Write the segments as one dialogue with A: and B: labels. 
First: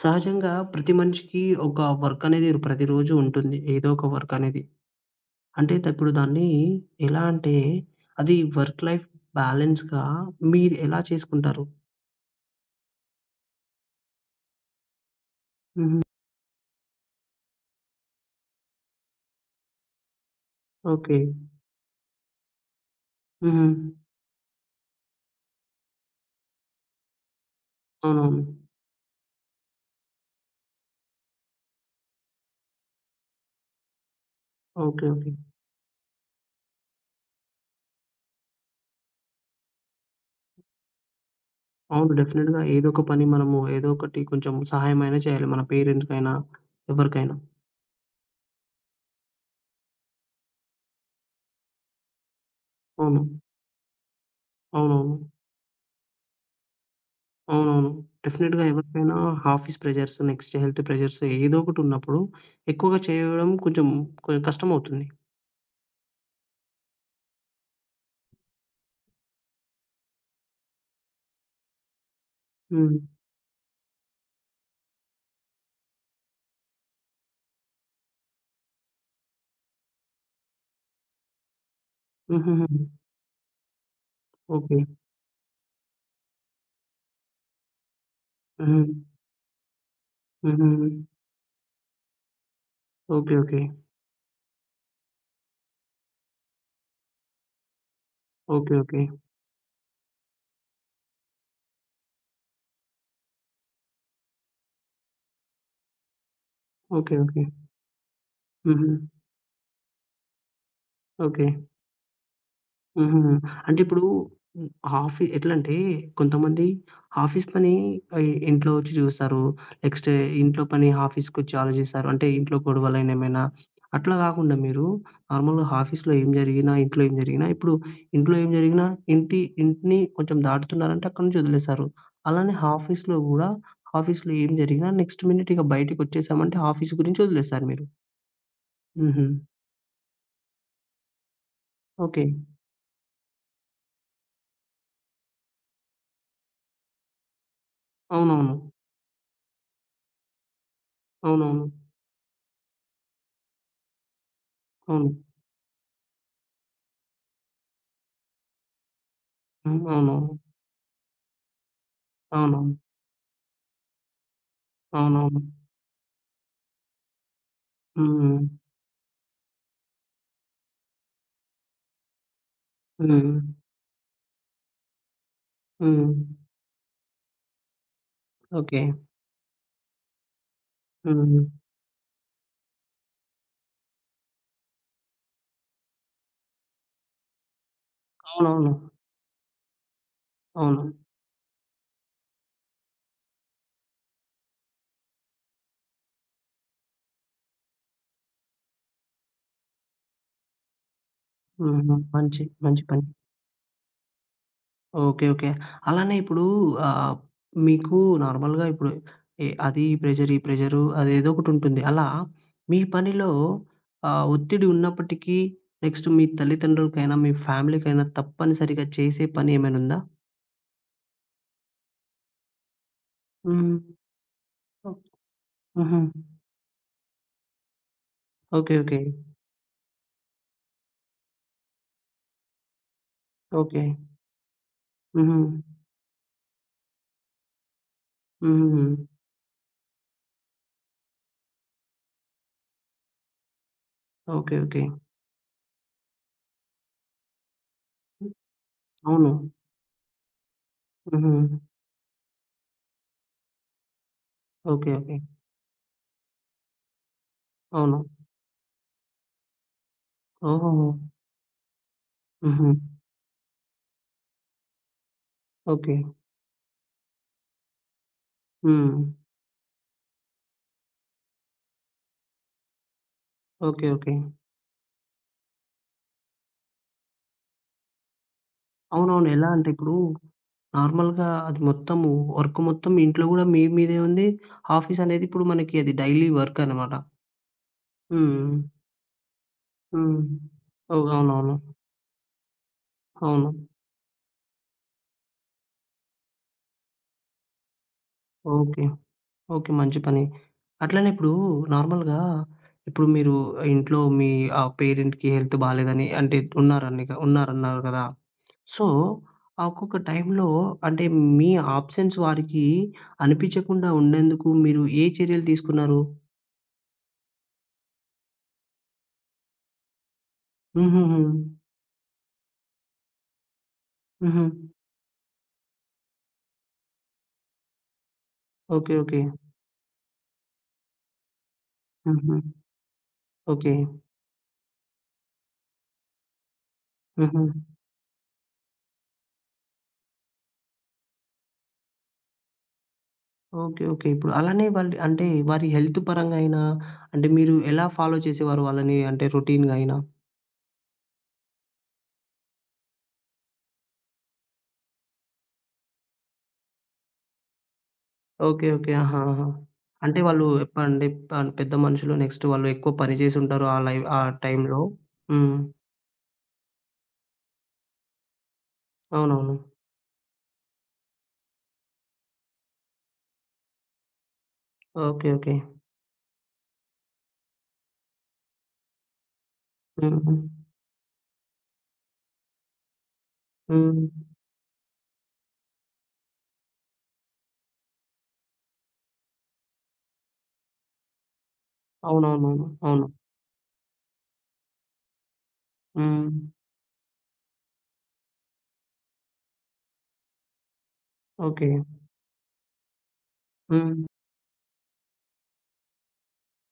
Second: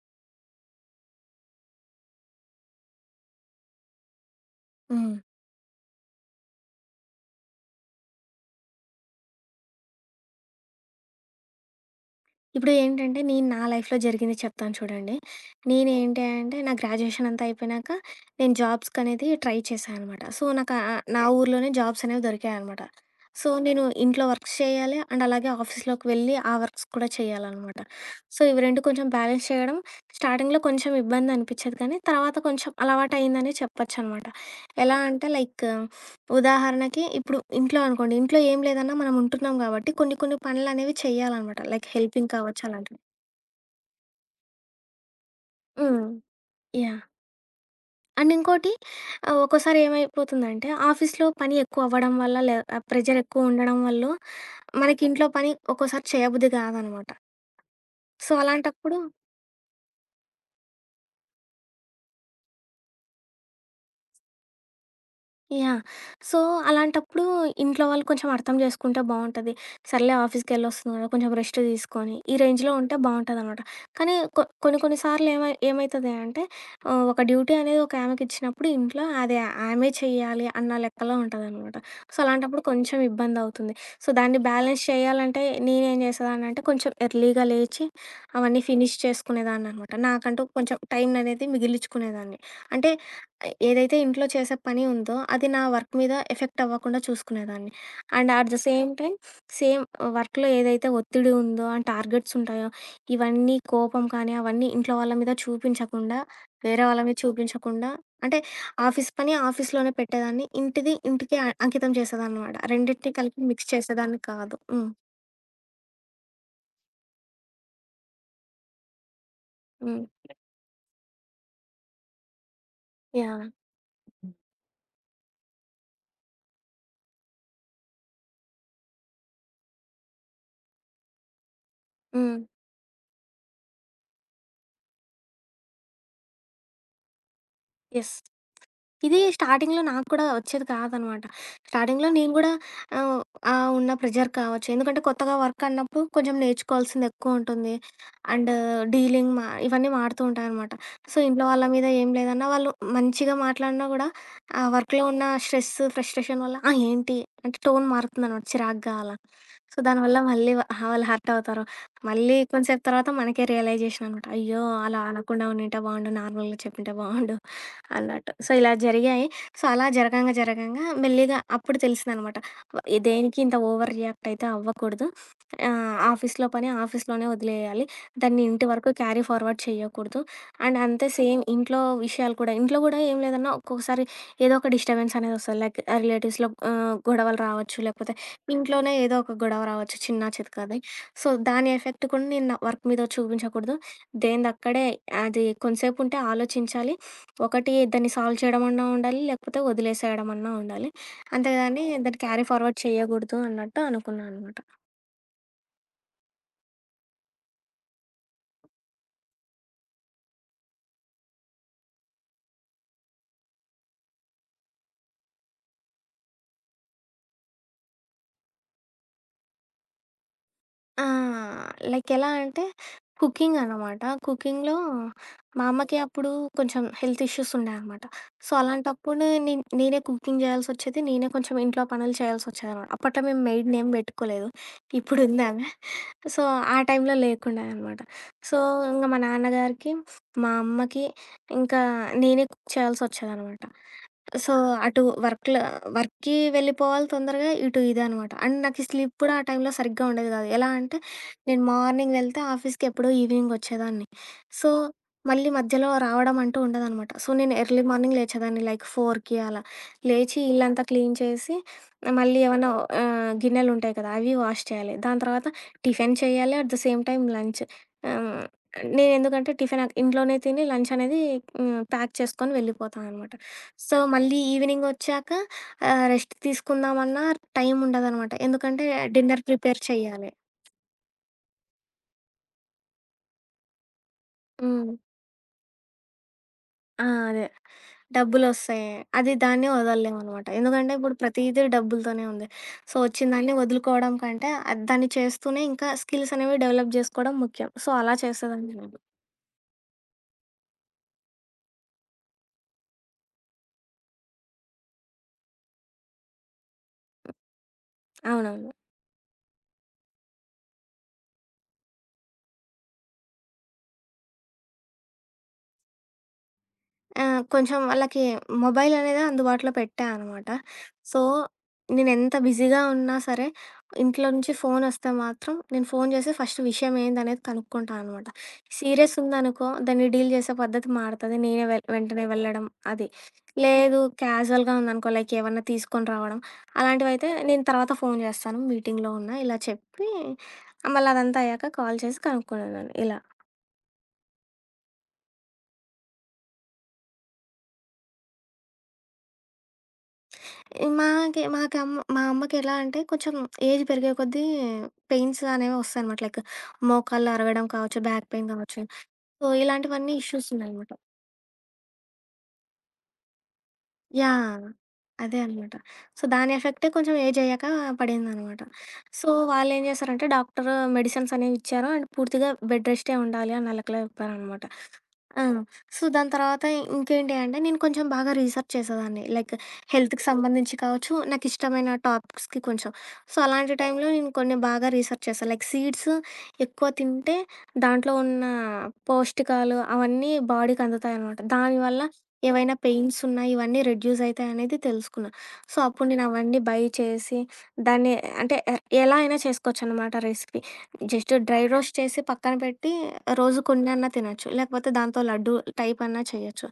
A: సహజంగా ప్రతి మనిషికి ఒక వర్క్ అనేది ప్రతిరోజు ఉంటుంది. ఏదో ఒక వర్క్ అనేది.
B: హ్మ్.
A: అంటే ఇప్పుడు దాన్ని ఎలా అంటే అది వర్క్ లైఫ్ బ్యాలెన్స్‌గా మీరు ఎలా చేసుకుంటారు?
B: ఇప్పుడు ఏంటంటే నేను నా లైఫ్‌లో జరిగింది చెప్తాను చూడండి.
A: హుహు.
B: నేనేంటి అంటే నా గ్రాడ్యుయేషన్ అంతా అయిపోయినాక నేను జాబ్స్‌కనేది ట్రై చేశా అనమాట. సో, నాకు
A: ఓకే.
B: నా ఓకే. ఊర్లోనే జాబ్స్ అనేవి దొరికాయనమాట. సో,
A: హుహు.
B: నేను ఇంట్లో వర్క్స్ చేయాలి అండ్ అలాగే ఆఫీస్‌లోకి వెళ్ళి ఆ వర్క్స్ కూడా చేయాలనమాట. సో,
A: అవునవును.
B: ఇవి 2 కొంచెం బ్యాలెన్స్ చేయడం స్టార్టింగ్‌లో కొంచెం ఇబ్బంది అనిపిచ్చేది కానీ తర్వాత కొంచెం అలవాటయిందనే చెప్పొచ్చనమాట. ఎలా
A: ఓకే.
B: అంటే
A: ఓకే.
B: లైక్ ఉదాహరణకి ఇప్పుడు ఇంట్లో అనుకోండి. ఇంట్లో ఏం లేదన్నా మనం ఉంటున్నాం గాబట్టి కొన్ని కొన్ని పనులనేవి చెయ్యాలనమాట. లైక్
A: అవును.
B: హెల్పింగ్
A: డెఫినిట్‌గా
B: కావచ్చు
A: ఏదో
B: అలాంటివి.
A: ఒక పని మనము ఏదో ఒకటి కొంచెం సహాయమైనా చేయాలి. మన
B: హ్మ్.
A: పేరెంట్స్‌కైనా,
B: యాహ్!
A: ఎవరికైనా.
B: అండ్ ఇంకోటి ఒక్కోసారి ఏమైపోతుందంటే ఆఫీస్‌లో పని ఎక్కువ అవ్వడం వల్ల ప్రెషర్
A: అవును.
B: ఎక్కువ ఉండడం వల్లో మనకి
A: అవునవును.
B: ఇంట్లో పని ఒక్కోసారి చేయబుద్ధి గాదనమాట.
A: అవునవును.
B: సో,
A: డెఫినిట్‌గా
B: అలాంటప్పుడు
A: ఎవరికైనా office pressures, next health pressures ఏదో ఒకటి ఉన్నప్పుడు ఎక్కువగా చేయడం కొంచెం కష్టమవుతుంది.
B: యాహ్! సో, అలాంటప్పుడు ఇంట్లో వాళ్ళు కొంచెం అర్థం చేసుకుంటే బావుంటది. సర్లే ఆఫీస్‌కెళ్ళొస్తుంది కదా! కొంచెం రెస్ట్ తీసుకొని, ఈ రేంజ్‌లో ఉంటే
A: హ్మ్.
B: బావుంటదనమాట. కానీ కొన్ని కొన్ని సార్లు ఏమైతది అంటే ఒక డ్యూటీ అనేది ఒక ఆమెకిచ్చినప్పుడు ఇంట్లో అది ఆమె చెయ్యాలి అన్న లెక్కలో ఉంటదనమాట. సో, అలాంటప్పుడు
A: హుహుహు.
B: కొంచెం ఇబ్బందవుతుంది. సో, దాన్ని
A: ఓకే.
B: బ్యాలెన్స్ చేయాలంటే నేనేం చేసేదాన్నంటే కొంచెం ఎర్లీగా లేచి అవన్నీ
A: హుహు.
B: ఫినిష్ చేసుకునేదాన్ననమాట. నాకంటూ కొంచెం
A: హుహు.
B: టైం అనేది మిగిలిచ్చుకునేదాన్ని. అంటే
A: ఓకే. ఓకే.
B: ఏదైతే ఇంట్లో చేసే పని ఉందో, అది నా వర్క్ మీద ఎఫెక్ట్ అవ్వకుండా చూసుకునేదాన్ని. And at the
A: okay.
B: Same
A: okay.
B: Time same వర్క్‌లో ఏదైతే ఒత్తిడి ఉందో అండ్ టార్గెట్స్ ఉంటాయో, ఇవన్నీ కోపం కానీ, అవన్నీ ఇంట్లో వాళ్ళ మీద చూపించకుండా, వేరే వాళ్ళ మీద
A: ఓకే. ఓకే.
B: చూపించకుండా అంటే
A: హుహు.
B: ఆఫీస్ పని ఆఫీస్‌లోనే పెట్టేదాన్ని. ఇంటిది ఇంటికే
A: ఓకే.
B: అంకితం చేసేదాన్నమాట. రెండిటిని
A: హుహు.
B: కలిపి మిక్స్
A: అంటే ఇప్పుడు
B: చేసేదాన్ని కాదు.
A: హ్మ్.
B: హ్మ్.
A: ఎట్లంటే కొంతమంది ఆఫీస్ పని ఆహ్, ఇంట్లో వచ్చి చూస్తారు.
B: హ్మ్.
A: నెక్స్ట్ ఇంట్లో పని ఆఫీస్‌కొచ్చి ఆలోచిస్తారు. అంటే ఇంట్లో గొడవలైనేమైనా
B: యాహ్!
A: అట్లా గాకుండా మీరు నార్మల్‌గా ఆఫీస్‌లో ఏం జరిగినా, ఇంట్లో ఏం జరిగినా ఇప్పుడు ఇంట్లో ఏం జరిగినా ఇంటిని కొంచెం దాటుతున్నారంటే అక్కడి నుంచి వదిలేస్తారు.
B: హ్మ్.
A: అలానే ఆఫీస్‌లో గూడా ఆఫీస్‌లో ఏం జరిగినా నెక్స్ట్ మినిట్ ఇక బయటికొచ్చేసామంటే ఆఫీస్ గురించి వదిలేస్తారు మీరు.
B: యెస్. ఇది
A: హుహు.
B: స్టార్టింగ్‌లో నాకు కూడా వచ్చేది కాదనమాట. స్టార్టింగ్‌లో
A: ఓకే.
B: నేను గూడా ఆహ్, ఆ ఉన్న ప్రెషర్ కావచ్చు. ఎందుకంటే కొత్తగా వర్క్ అన్నప్పుడు కొంచెం నేర్చుకోవాల్సింది ఎక్కువుంటుంది. అండ్
A: అవునవును.
B: డీలింగ్ మా ఇవన్నీ మారుతూ ఉంటాయనమాట. సో, ఇంట్లో
A: అవునవును.
B: వాళ్ళ మీద ఏం లేదన్నా వాళ్ళు మంచిగా మాట్లాడినా గూడా ఆ వర్క్‌లో
A: అవును.
B: ఉన్న స్ట్రెస్, ఫ్రస్ట్రేషన్ వల్ల ఆ! ఏంటి అంటే టోన్ మారుతుందనమాట చిరాగ్గా అలా.
A: హ్మ్.
B: సో,
A: అవునవును.
B: దానివల్ల మళ్ళీ వాళ్ళు హర్ట్ అవుతారు. మళ్ళీ
A: అవునవును.
B: కొంసేపు తర్వాత మనకే రియలైజేషన్ అనమాట. అయ్యో! అలా
A: అవునవును.
B: అనకుండా ఉండింటే బావుండు. నార్మల్‌గా చెప్పుంటే బావుండు. అన్నట్టు.
A: హ్మ్.
B: సో, ఇలా జరిగాయి. సో, అలా జరగంగా, జరగంగా మెల్లిగా అప్పుడు తెలిసిందనమాట.
A: హ్మ్.
B: దేనికి ఇంత ఓవర్ రియాక్ట్ అయితే అవ్వకూడదు.
A: హ్మ్.
B: ఆఫీస్‌లో పని ఆఫీస్‌లోనే వదిలేయాలి. దాన్ని ఇంటి
A: ఓకే.
B: వరకు క్యారీ ఫార్వర్డ్ చేయకూడదు. అండ్ అంతే
A: హ్మ్.
B: సేమ్ ఇంట్లో విషయాలు కూడా ఇంట్లో గూడా ఏం లేదన్నా ఒక్కొక్కసారి ఏదో ఒక డిస్టర్బెన్స్ అనేది వస్తది. లైక్ రిలేటివ్స్‌లో గొడవలు రావచ్చు. లేకపోతే
A: అవునవును.
B: ఇంట్లోనే ఏదో ఒక గొడవ రావచ్చు చిన్నా చితకాది.
A: అవును.
B: సో, దాని ఎఫెక్ట్ కూడా నేను నా వర్క్ మీద చూపించకూడదు. దేనిదక్కడే అది కొంతసేపు ఉంటే ఆలోచించాలి. ఒకటి దాన్ని సాల్వ్ చేయడం అన్నా ఉండాలి, లేకపోతే వదిలేసేయడం అన్నా ఉండాలి. అంతేగాని
A: హుహు.
B: దాన్ని
A: మంచి,
B: క్యారీ ఫార్వర్డ్
A: మంచి పని.
B: చేయగూడదు అన్నట్టు అనుకున్నా అనమాట.
A: ఓకే. ఓకే. అలానే ఇప్పుడు ఆహ్, మీకు నార్మల్‌గా ఇప్పుడు అది ప్రెషర్, ఈ ప్రెషరు అదేదో ఒకటుంటుంది. అలా మీ పనిలో ఆహ్, ఒత్తిడి ఉన్నప్పటికీ నెక్స్ట్ మీ తల్లిదండ్రులకైనా, మీ ఫ్యామిలీకైనా తప్పనిసరిగా చేసే పని ఏమైనుందా?
B: ఆ! లైక్ ఎలా అంటే కుకింగ్
A: హ్మ్.
B: అనమాట. కుకింగ్‌లో
A: ఓహ్!
B: మా అమ్మకి
A: హుహు.
B: అప్పుడు కొంచెం హెల్త్ ఇష్యూస్ ఉన్నాయన్నమాట. So,
A: okay. ఓకే.
B: అలాంటప్పుడు నేనే కుకింగ్ చేయాల్సొచ్చేది. నేనే కొంచెం ఇంట్లో పనులు చేయాల్సొచ్చేదనమాట. అప్పట్లో మేము
A: ఓకే.
B: మెయిడ్‌నేం పెట్టుకోలేదు.
A: హుహు.
B: ఇప్పుడుంది ఆమె. సో, ఆ టైంలో లేకుండే అనమాట. సో,
A: హుహుహు.
B: ఇంక మా నాన్నగారికి, మా అమ్మకి ఇంకా నేనే కుక్ చేయాల్సొచ్చేదనమాట. So,
A: okay. ఓకే.
B: అటు వర్క్‌లో వర్క్‌కి వెళ్ళిపోవాలి తొందరగా. ఇటు ఇదనమాట. అండ్ నాకు ఈ స్లీప్
A: అవును.
B: కూడా ఆ టైంలో సరిగ్గా ఉండేది కాదు. ఎలా అంటే
A: హుహు.
B: నేను మార్నింగ్ వెళ్తే ఆఫీస్‌కి ఎప్పుడో ఈవినింగ్ వచ్చేదాన్ని. So,
A: okay. ఓకే.
B: మళ్ళీ మధ్యలో రావడం అంటూ ఉండదనమాట. సో, నేను ఎర్లీ
A: అవును.
B: మార్నింగ్ లేచేదాన్ని లైక్ 4కి అలా. లేచి ఇల్లంతా
A: ఓహోహో!
B: క్లీన్ చేసి మళ్ళీ ఏమన్నా
A: హుహు.
B: గిన్నెలుంటాయి కదా! అవి వాష్ చేయాలి. దాని తర్వాత
A: ఓకే.
B: టిఫిన్ చేయాలి. At the same time lunch. Ah,
A: hmm.
B: నేనెందుకంటే tiffin ఇంట్లోనే తిని లంచ్ అనేది హ్మ్, ప్యాక్ చేసుకొని వెళ్ళిపోతాననమాట.
A: ఓకే.
B: So,
A: okay.
B: మళ్ళీ ఈవినింగొచ్చాక రెస్ట్ తీసుకుందామన్నా టైముండదనమాట. ఎందుకంటే
A: అవునవును.
B: డిన్నర్
A: ఎలా అంటే
B: ప్రిపేర్
A: ఇప్పుడు
B: చెయ్యాలి.
A: నార్మల్‌గా అది మొత్తము వర్క్ మొత్తం మీ ఇంట్లో గూడా మీ మీదే ఉంది.
B: హ్మ్.
A: ఆఫీస్ అనేది ఇప్పుడు మనకి అది డైలీ వర్క్ అనమాట.
B: ఆ! అదే.
A: హ్మ్.
B: డబ్బులొస్తాయి. అది దాన్ని
A: హ్మ్.
B: వదలలేమనమాట. ఎందుకంటే
A: ఓహ్!
B: ఇప్పుడు
A: అవునవును.
B: ప్రతీదీ డబ్బులతోనే ఉంది. సో, వచ్చిన
A: అవును.
B: దాన్ని వదులుకోవడం కంటే దాన్ని చేస్తూనే ఇంకా స్కిల్స్ అనేవి డెవలప్ జేసుకోవడం ముఖ్యం. సో, అలా చేసేదాన్ని
A: ఓకే.
B: నేను.
A: ఓకే. మంచి పని. అట్లనే ఇప్పుడు నార్మల్‌గా ఇప్పుడు మీరు ఇంట్లో మీ ఆహ్, పేరెంట్‌కి హెల్త్ బాలేదని అంటే ఉన్నారని ఉన్నారన్నారు కదా!
B: అవునవును.
A: సో, ఆ ఒక్కొక్క టైంలో అంటే మీ అబ్సెన్స్ వారికి అనిపించకుండా ఉండేందుకు మీరు ఏ చర్యలు తీసుకున్నారు?
B: ఆ! కొంచెం వాళ్ళకి మొబైల్ అనేది అందుబాటులో పెట్టా అనమాట.
A: హుహుహు.
B: సో, నేనెంత బిజీగా ఉన్నా సరే, ఇంట్లో
A: హుహు.
B: నుంచి ఫోనొస్తే మాత్రం నేను ఫోను చేసి ఫస్ట్ విషయం ఏందనేది కనుక్కుంటా అనమాట.
A: ఓకే.
B: Serious
A: okay.
B: ఉందనుకో దాన్ని డీల్ చేసే పద్ధతి మారతది. నేనే వెంటనే
A: హుహు.
B: వెళ్ళడం అది.
A: ఓకే.
B: లేదు క్యాజువల్‌గా ఉందనుకో లైక్ ఏమన్నా తీసుకొని రావడం, అలాంటివైతే
A: హుహు.
B: నేను తర్వాత ఫోను చేస్తాను మీటింగ్‌లో ఉన్నా ఇలా చెప్పి, మళ్ళీ అదంతా అయ్యాక కాల్ చేసి కనుక్కునేదాన్ని ఇలా.
A: ఓకే. ఓకే. ఇప్పుడు అలానే వాళ్ళు అంటే వారి హెల్త్ పరంగా అయినా అంటే మీరు ఎలా ఫాలో చేసేవారు వాళ్ళని అంటే రొటీన్‌గా అయినా?
B: మాకి మాకి అమ్మ మా అమ్మకెలా అంటే కొంచెం ఏజ్ పెరిగే కొద్దీ పెయిన్స్ అనేవి వస్తాయనమాట. లైక్ మోకాళ్ళు అరగడం కావచ్చు, బ్యాక్ పెయిన్
A: ఓకే.
B: కావచ్చు.
A: ఓకే. ఆహా!
B: సో,
A: ఆహా!
B: ఇలాంటివన్నీ
A: అంటే వాళ్ళు
B: ఇష్యూస్ ఉన్నాయనమాట.
A: ఎప్పండి పన్ పెద్ద మనుషులు నెక్స్ట్ వాళ్ళు ఎక్కువ పని చేసి ఉంటారు. ఆ లైవ్ ఆ
B: యాహ్!
A: టైంలో.
B: అదే
A: హ్మ్.
B: అనమాట. సో, దాని ఎఫెక్టే కొంచెం ఏజ్ అయ్యాక పడిందనమాట. సో,
A: అవునవును.
B: వాళ్ళేం చేశారంటే డాక్టరు మెడిసిన్స్ అనేవి ఇచ్చారు. అండ్ పూర్తిగా బెడ్ రెస్టే ఉండాలి అని నా లెక్కలో చెప్పారనమాట.
A: ఓకే.
B: ఆ!
A: ఓకే.
B: సో, దాని తర్వాత ఇంకేంటి అంటే నేను కొంచెం బాగా రీసెర్చ్ చేసేదాన్ని. లైక్ హెల్త్‌కి
A: హుహు.
B: సంబంధించి కావచ్చు, నాకిష్టమైన టాపిక్స్‌కి కొంచెం. సో, అలాంటి
A: హ్మ్.
B: టైంలో నేను కొన్ని బాగా రీసెర్చ్ చేశాను. లైక్ సీడ్స్ ఎక్కువ తింటే దాంట్లో ఉన్న పౌష్టికాలు అవన్నీ బాడీకి అందుతాయనమాట. దానివల్ల
A: అవునవునవును.
B: ఏవైనా
A: అవును.
B: పెయిన్స్ ఉన్నా ఇవన్నీ రెడ్యూస్ అయితాయనేది తెలుసుకున్నా. సో, అప్పుడు నేను
A: హ్మ్.
B: అవన్నీ బై చేసి దాన్ని అంటే ఎలా అయినా చేసుకోవచ్చనమాట recipe. Just dry
A: okay.
B: Roast చేసి పక్కన పెట్టి రోజు
A: హ్మ్.
B: కొన్నన్నా తినొచ్చు. లేకపోతే దాంతో లడ్డు టైప్ అన్నా చేయొచ్చు.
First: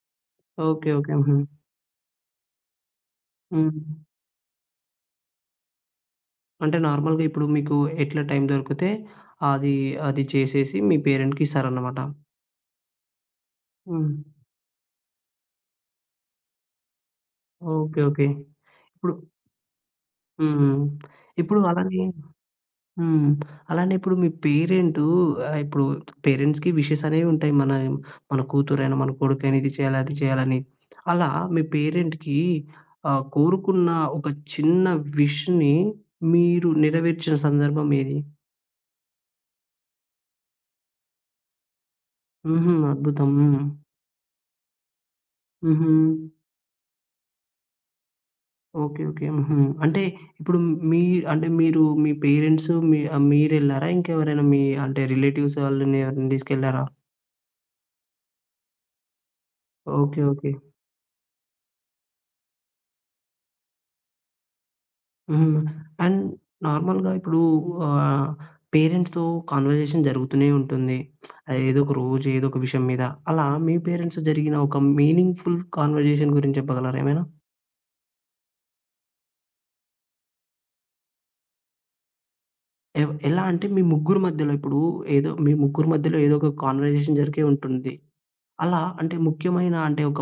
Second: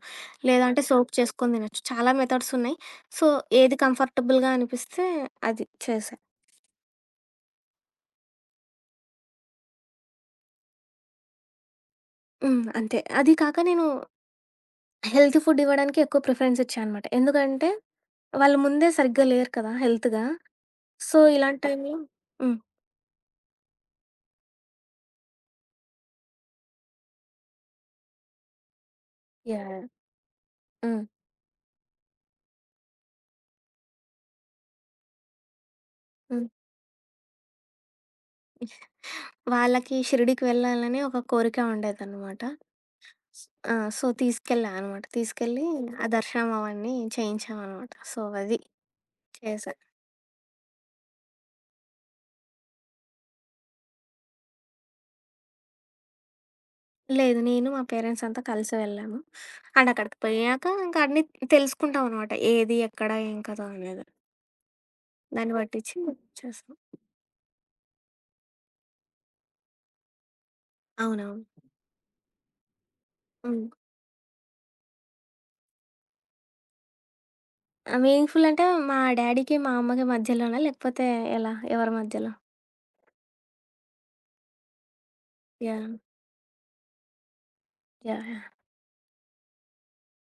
B: లేదంటే
A: ఓకే.
B: Soak
A: okay. హుహు.
B: చేసుకొని తినొచ్చు. చాలా మెథడ్స్ ఉన్నాయి. సో, ఏది
A: హ్మ్.
B: కంఫర్టబుల్‌గా అనిపిస్తే అది చేశా.
A: అంటే నార్మల్‌గా ఇప్పుడు మీకు ఎట్లా టైం దొరికితే అది, అది చేసేసి మీ పేరెంట్‌కిస్తారన్నమాట.
B: హ్మ్. అంతే. అది కాక నేను
A: హ్మ్.
B: హెల్తీ ఫుడ్ ఇవ్వడానికి ఎక్కువ ప్రిఫరెన్స్ ఇచ్చా అనమాట. ఎందుకంటే
A: ఓకే. ఓకే.
B: వాళ్ళు ముందే
A: ఇప్పుడు
B: సరిగ్గా లేరు కదా! హెల్త్‌గా.
A: హ్మ్.
B: సో,
A: ఇప్పుడు
B: ఇలాంటి టైంలో
A: అలానే
B: హ్మ్.
A: హ్మ్. అలానే ఇప్పుడు మీ పేరెంటు ఆహ్, ఇప్పుడు పేరెంట్స్‌కి విషెస్ అనేవుంటాయి. మన మన కూతురైనా, మన కొడుకైనా
B: యాహ్!
A: ఇది
B: యాహ్!
A: చేయాలి, అది చేయాలని.
B: హ్మ్.
A: అలా మీ పేరెంట్‌కి ఆహ్, కోరుకున్న ఒక చిన్న విష్‌ని
B: హ్మ్.
A: మీరు నెరవేర్చిన సందర్భం ఏది?
B: వాళ్ళకి షిరిడీకి వెళ్ళాలని ఒక కోరిక ఉండేదనమాట.
A: హుహు. అద్భుతం. హ్మ్.
B: ఆ! సో, తీసుకెళ్ళా అనమాట. తీసుకెళ్ళి
A: హుహు.
B: ఆ దర్శనం అవన్నీ చేయించామనమాట. సో, అది
A: ఓకే. ఓకే. హుహు.
B: చేశా.
A: అంటే ఇప్పుడు మీ అంటే మీరు మీ పేరెంట్స్ మీ ఆహ్, మీరెళ్లారా? ఇంకెవరైనా మీ అంటే రిలేటివ్స్ వాళ్ళని ఎవరిని తీసుకెళ్లారా?
B: లేదు. నేను మా పేరెంట్స్ అంతా కలిసి వెళ్ళాము. అండ్ అక్కడికి
A: ఓకే. ఓకే.
B: పోయాక ఇంకా అన్నీ తెలుసుకుంటాం అనమాట. ఏది, ఎక్కడ, ఏం కథ అనేది. దాన్ని
A: హ్మ్.
B: పట్టించి
A: అండ్
B: చేస్తాం.
A: నార్మల్‌గా ఇప్పుడు ఆహ్, పేరెంట్స్‌తో కన్వర్జేషన్ జరుగుతూనే ఉంటుంది.
B: అవునవును.
A: ఏదో ఒక రోజు, ఏదో ఒక విషయం మీద. అలా
B: హ్మ్.
A: మీ పేరెంట్స్‌తో జరిగిన ఒక మీనింగ్‌ఫుల్ కన్వర్జేషన్ గురించి చెప్పగలరా ఏమైనా?
B: మీనింగ్‌ఫుల్ అంటే మా డ్యాడీకి, మా అమ్మకి మధ్యలోనా? లేకపోతే ఎలా? ఎవరి మధ్యలో?
A: ఎలా అంటే మీ ముగ్గురు మధ్యలో ఇప్పుడు ఏదో మీ ముగ్గురు
B: యాహ్!
A: మధ్యలో ఏదో ఒక కన్వర్జేషన్ జరిగే ఉంటుంది.
B: యాహ్! యాహ్!
A: అలా అంటే ముఖ్యమైన అంటే ఒక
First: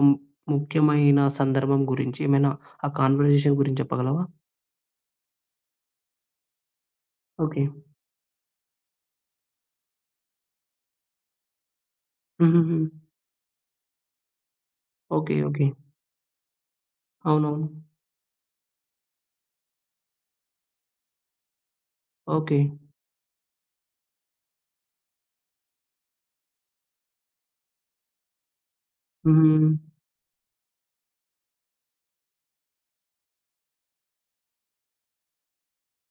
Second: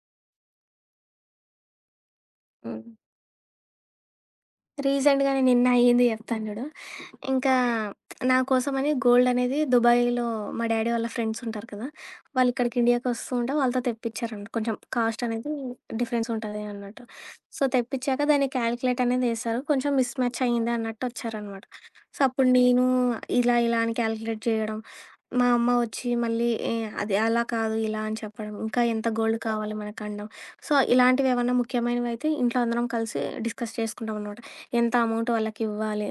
A: ముఖ్యమైన సందర్భం గురించి ఏమైనా
B: హ్మ్.
A: ఆ కన్వర్జేషన్ గురించి చెప్పగలవా?
B: రీసెంట్‌గానే నిన్న అయ్యింది జెప్తాను జూడు. ఇంకా
A: ఓకే.
B: నా కోసమని గోల్డ్ అనేది దుబాయ్‌లో మా డ్యాడీ వాళ్ళ ఫ్రెండ్స్ ఉంటారు కదా! వాళ్ళిక్కడికి
A: హుహుహు.
B: ఇండియాకి వస్తూ ఉంటే వాళ్ళతో తెప్పిచ్చారనమాట. కొంచెం కాస్ట్
A: ఓకే.
B: అనేది
A: ఓకే.
B: డిఫరెన్స్ ఉంటది అన్నట్టు. సో,
A: అవునవును.
B: తెప్పిచ్చాక దాన్ని క్యాలిక్యులేట్ అనేది ఏశారు. కొంచెం మిస్ మ్యాచ్ అయింది అన్నట్టు ఒచ్చారనమాట. సో, అప్పుడు
A: ఓకే.
B: నేను ఇలా, ఇలా అని క్యాలిక్యులేట్ జేయడం, మా అమ్మ ఒచ్చి మళ్ళీ అది అలా కాదు, ఇలా అని చెప్పడం, ఇంకా ఎంత గోల్డ్
A: హ్మ్.
B: కావాలి మనకనడం. సో, ఇలాంటివేవన్నా ముఖ్యమైనవైతే ఇంట్లో అందరం కలిసి డిస్కస్ చేసుకుంటామనమాట. ఎంత అమౌంట్ వాళ్ళకివ్వాలి?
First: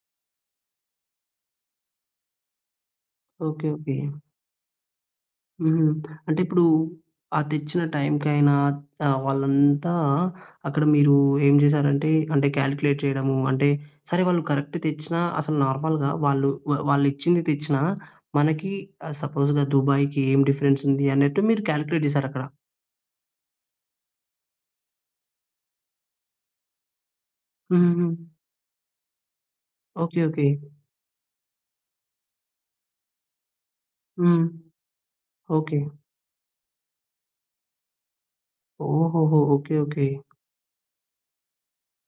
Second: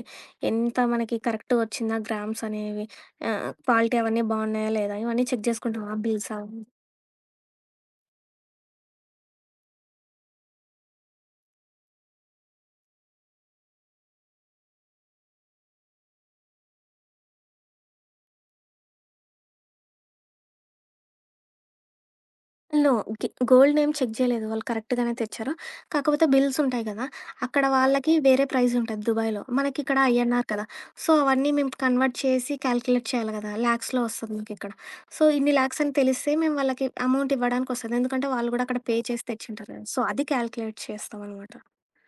B: ఎంత మనకి కరెక్ట్ వచ్చిందా గ్రామ్స్ అనేవి?
A: ఓకే. ఓకే.
B: క్వాలిటీ అవన్నీ బాగున్నాయా లేదా? ఇవన్నీ చెక్
A: హుహు.
B: జేసుకుంటావా బిల్స్
A: అంటే
B: అవన్నీ?
A: ఇప్పుడు ఆ తెచ్చిన టైంకైనా ఆహ్, వాళ్ళంతా అక్కడ మీరు ఏం చేశారంటే, అంటే కాలిక్యులేట్ చేయడము, అంటే సరే వాళ్ళు కరెక్ట్ తెచ్చినా అసలు నార్మల్‌గా వాళ్ళు వాళ్ళిచ్చింది తెచ్చినా మనకి ఆహ్, సపోజ్‌గా దుబాయ్‌కి ఏం డిఫరెన్స్ ఉంది అన్నట్టు మీరు కాలిక్యులేట్ చేశారక్కడ.
B: నో. గోల్డేం చెక్ జేయలేదు. వాళ్ళు కరెక్ట్‌గానే తెచ్చారు. కాకపోతే బిల్స్ ఉంటాయి గదా! అక్కడ
A: హుహుహు.
B: వాళ్ళకి వేరే ప్రైజ్ ఉంటది దుబాయ్‌లో. మనకిక్కడ
A: ఓకే.
B: INR
A: okay.
B: కదా! సో, అవన్నీ మేము కన్వర్ట్ చేసి కాలిక్యులేట్ చేయాలి గదా! లాక్స్‌లో వస్తది
A: హ్మ్.
B: మాకిక్కడ. సో, ఇన్ని
A: ఓకే.
B: లాక్స్ అని తెలిస్తే మేము వాళ్ళకి అమౌంట్ ఇవ్వడానికొస్తది. ఎందుకంటే వాళ్ళు గూడా అక్కడ పే చేసి
A: ఓహోహో!
B: తెచ్చుంటారు
A: ఓకే.
B: గదా! So,
A: okay.
B: అది కాలిక్యులేట్ చేస్తామనమాట.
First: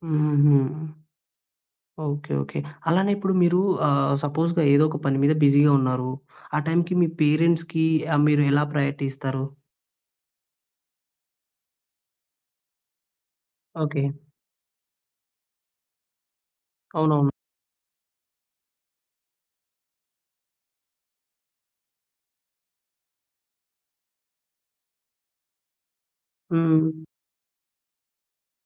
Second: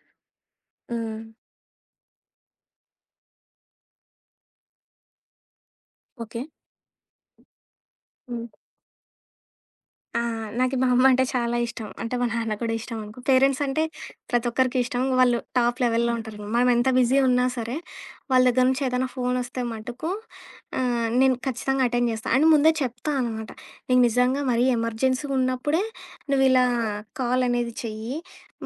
A: హుహుహు.
B: హ్మ్.
A: ఓకే. ఓకే. అలానే ఇప్పుడు మీరు ఆహ్, సపోజ్‌గా ఏదో ఒక పని మీద బిజీగా ఉన్నారు.
B: ఓకే.
A: ఆ టైంకి మీ పేరెంట్స్‌కి ఆహ్, మీరు ఎలా ప్రయారిటీ ఇస్తారు?
B: ఆ! నాకి మా అమ్మ అంటే చాలా ఇష్టం. అంటే మా నాన్న కూడా ఇష్టం అనుకో. పేరెంట్స్ అంటే
A: ఓకే.
B: ప్రతి ఒక్కరికి ఇష్టం. వాళ్ళు టాప్ లెవెల్‌లో హ్మ్. ఉంటారనమాట. మనం ఎంత బిజీ
A: అవునవును.
B: ఉన్నా సరే, వాళ్ళ దగ్గర నుంచి ఏదైనా ఫోనొస్తే మటుకు నేను ఖచ్చితంగా అటెండ్ చేస్తా. అండ్ ముందే చెప్తా అనమాట. నీకు నిజంగా మరీ ఎమర్జెన్సీ ఉన్నప్పుడే నువ్వు ఇలా
A: హ్మ్.
B: కాల్ అనేది చెయ్యి.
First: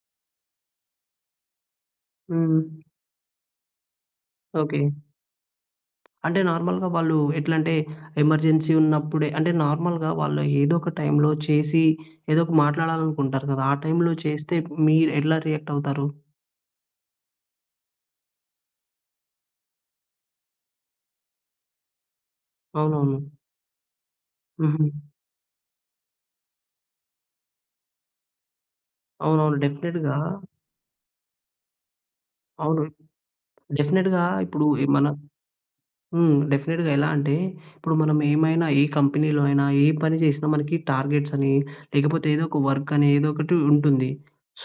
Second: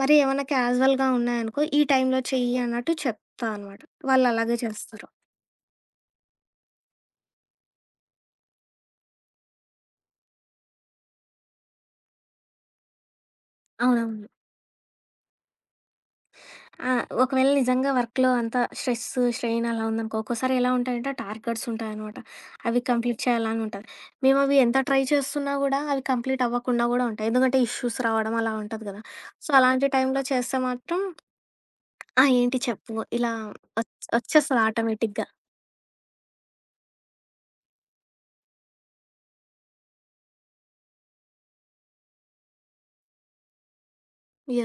B: మరి ఏమన్నా క్యాజువల్‌గా ఉన్నాయనుకో, ఈ టైంలో చెయ్యి
A: హ్మ్.
B: అన్నట్టు చెప్తా అనమాట. వాళ్ళు అలాగే
A: ఓకే.
B: చేస్తారు.
A: అంటే నార్మల్‌గా వాళ్ళు ఎట్లంటే ఎమర్జెన్సీ ఉన్నప్పుడే అంటే నార్మల్‌గా వాళ్ళు ఏదో ఒక టైంలో చేసి ఏదో ఒక మాట్లాడాలనుకుంటారు కదా! ఆ టైంలో
B: అవునవును.
A: చేస్తే మీరు ఎట్లా రియాక్ట్ అవుతారు?
B: ఆ! ఒకవేళ నిజంగా వర్క్‌లో అంతా స్ట్రెస్, స్ట్రెయిన్ అలా ఉందనుకో, ఒక్కోసారి ఎలా ఉంటాయంటే టార్గెట్స్ ఉంటాయనమాట. అవి
A: అవునవును.
B: కంప్లీట్ చేయాలని ఉంటది. మేము అవి ఎంత
A: హుహు.
B: ట్రై చేస్తున్నా గూడా అవి కంప్లీట్ అవ్వకుండా గూడా ఉంటాయి. ఎందుకంటే ఇష్యూస్ రావడం అలా ఉంటది గదా! సో,
A: అవునవును.
B: అలాంటి
A: డెఫినెట్‌గా
B: టైంలో చేస్తే మాత్రం "ఆ! ఏంటి
A: అవును.
B: చెప్పు" ఇలా వచ్
A: డెఫినెట్‌గా
B: వచ్చేస్తది
A: ఇప్పుడు మన
B: ఆటోమేటిక్‌గా.
A: హ్మ్. డెఫినిట్‌గా. ఎలా అంటే, ఇప్పుడు మనం ఏమైనా ఏ కంపెనీలో అయినా, ఏ పని చేసినా మనకి టార్గెట్స్ అని, లేకపోతే ఏదో ఒక వర్క్ అని ఏదో ఒకటి ఉంటుంది.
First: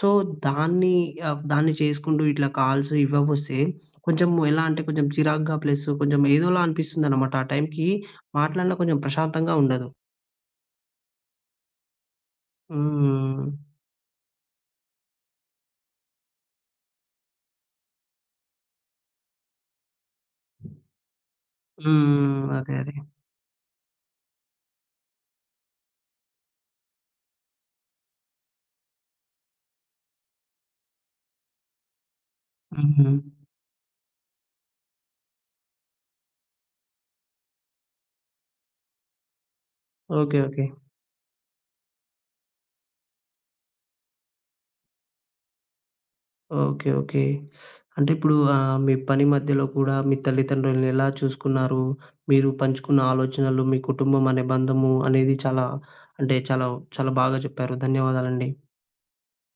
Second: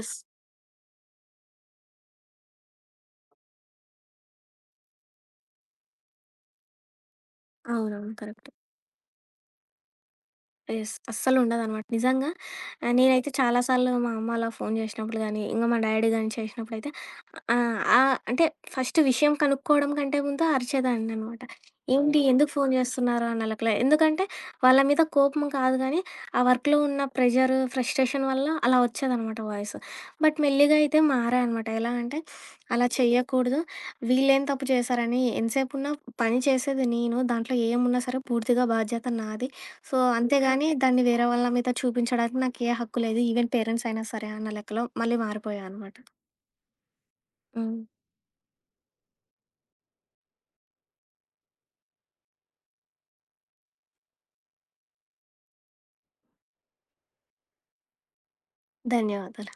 A: సో, దాన్ని ఆహ్, దాన్ని చేసుకుంటూ ఇట్లా కాల్స్ ఇవవొస్తే కొంచెం ఎలా అంటే, కొంచెం చిరాకుగా ప్లస్ కొంచెం ఏదోలా అనిపిస్తుందనమాట. ఆ టైంకి
B: అవునవును. కరెక్ట్.
A: మాట్లాడినా కొంచెం ప్రశాంతంగా ఉండదు.
B: యెస్. అస్సలుండదనమాట. నిజంగా నేనైతే
A: హ్మ్.
B: చాలా సార్లు మా అమ్మ అలా ఫోను చేసినప్పుడు గానీ, ఇంగా మా డ్యాడీ గానీ చేసినప్పుడైతే ఆహ్, ఆహ్, అంటే ఫస్ట్ విషయం కనుక్కోవడం కంటే ముందు అరిచేదాన్ననమాట. ఏంటి?
A: హ్మ్.
B: ఎందుకు ఫోను
A: అదే. అదే.
B: చేస్తున్నారు? అన్న లెక్కలో. ఎందుకంటే, వాళ్ళ మీద కోపం కాదు గానీ, ఆ వర్క్‌లో ఉన్న ప్రెషర్, ఫ్రస్ట్రేషన్ వల్ల అలా వచ్చేదనమాట వాయిస్. బట్ మెల్లిగా అయితే మారా అనమాట. ఎలా అంటే, అలా
A: హ్మ్.
B: చెయ్యకూడదు. వీళ్ళేం తప్పు చేశారని ఎంతసేపున్నా పని చేసేది నేను. దాంట్లో ఏమున్నా సరే పూర్తిగా బాధ్యత నాది. So,
A: okay. ఓకే.
B: అంతేగాని దాన్ని వేరే వాళ్ళ మీద చూపించడానికి నాకే హక్కు లేదు. ఈవెన్ పేరెంట్స్ అయినా సరే అన్న లెక్కలో మళ్ళీ మారిపోయా అనమాట.
A: ఓకే. ఓకే.
B: హ్మ్.
A: అంటే ఇప్పుడు ఆహ్, మీ పని మధ్యలో కూడా మీ తల్లిదండ్రులని ఎలా చూసుకున్నారు? మీరు పంచుకున్న ఆలోచనలు, మీ కుటుంబం అనే బంధము అనేది చాలా అంటే చాలా చాలా బాగా చెప్పారు. ధన్యవాదాలండి.
B: ధన్యవాదాలు.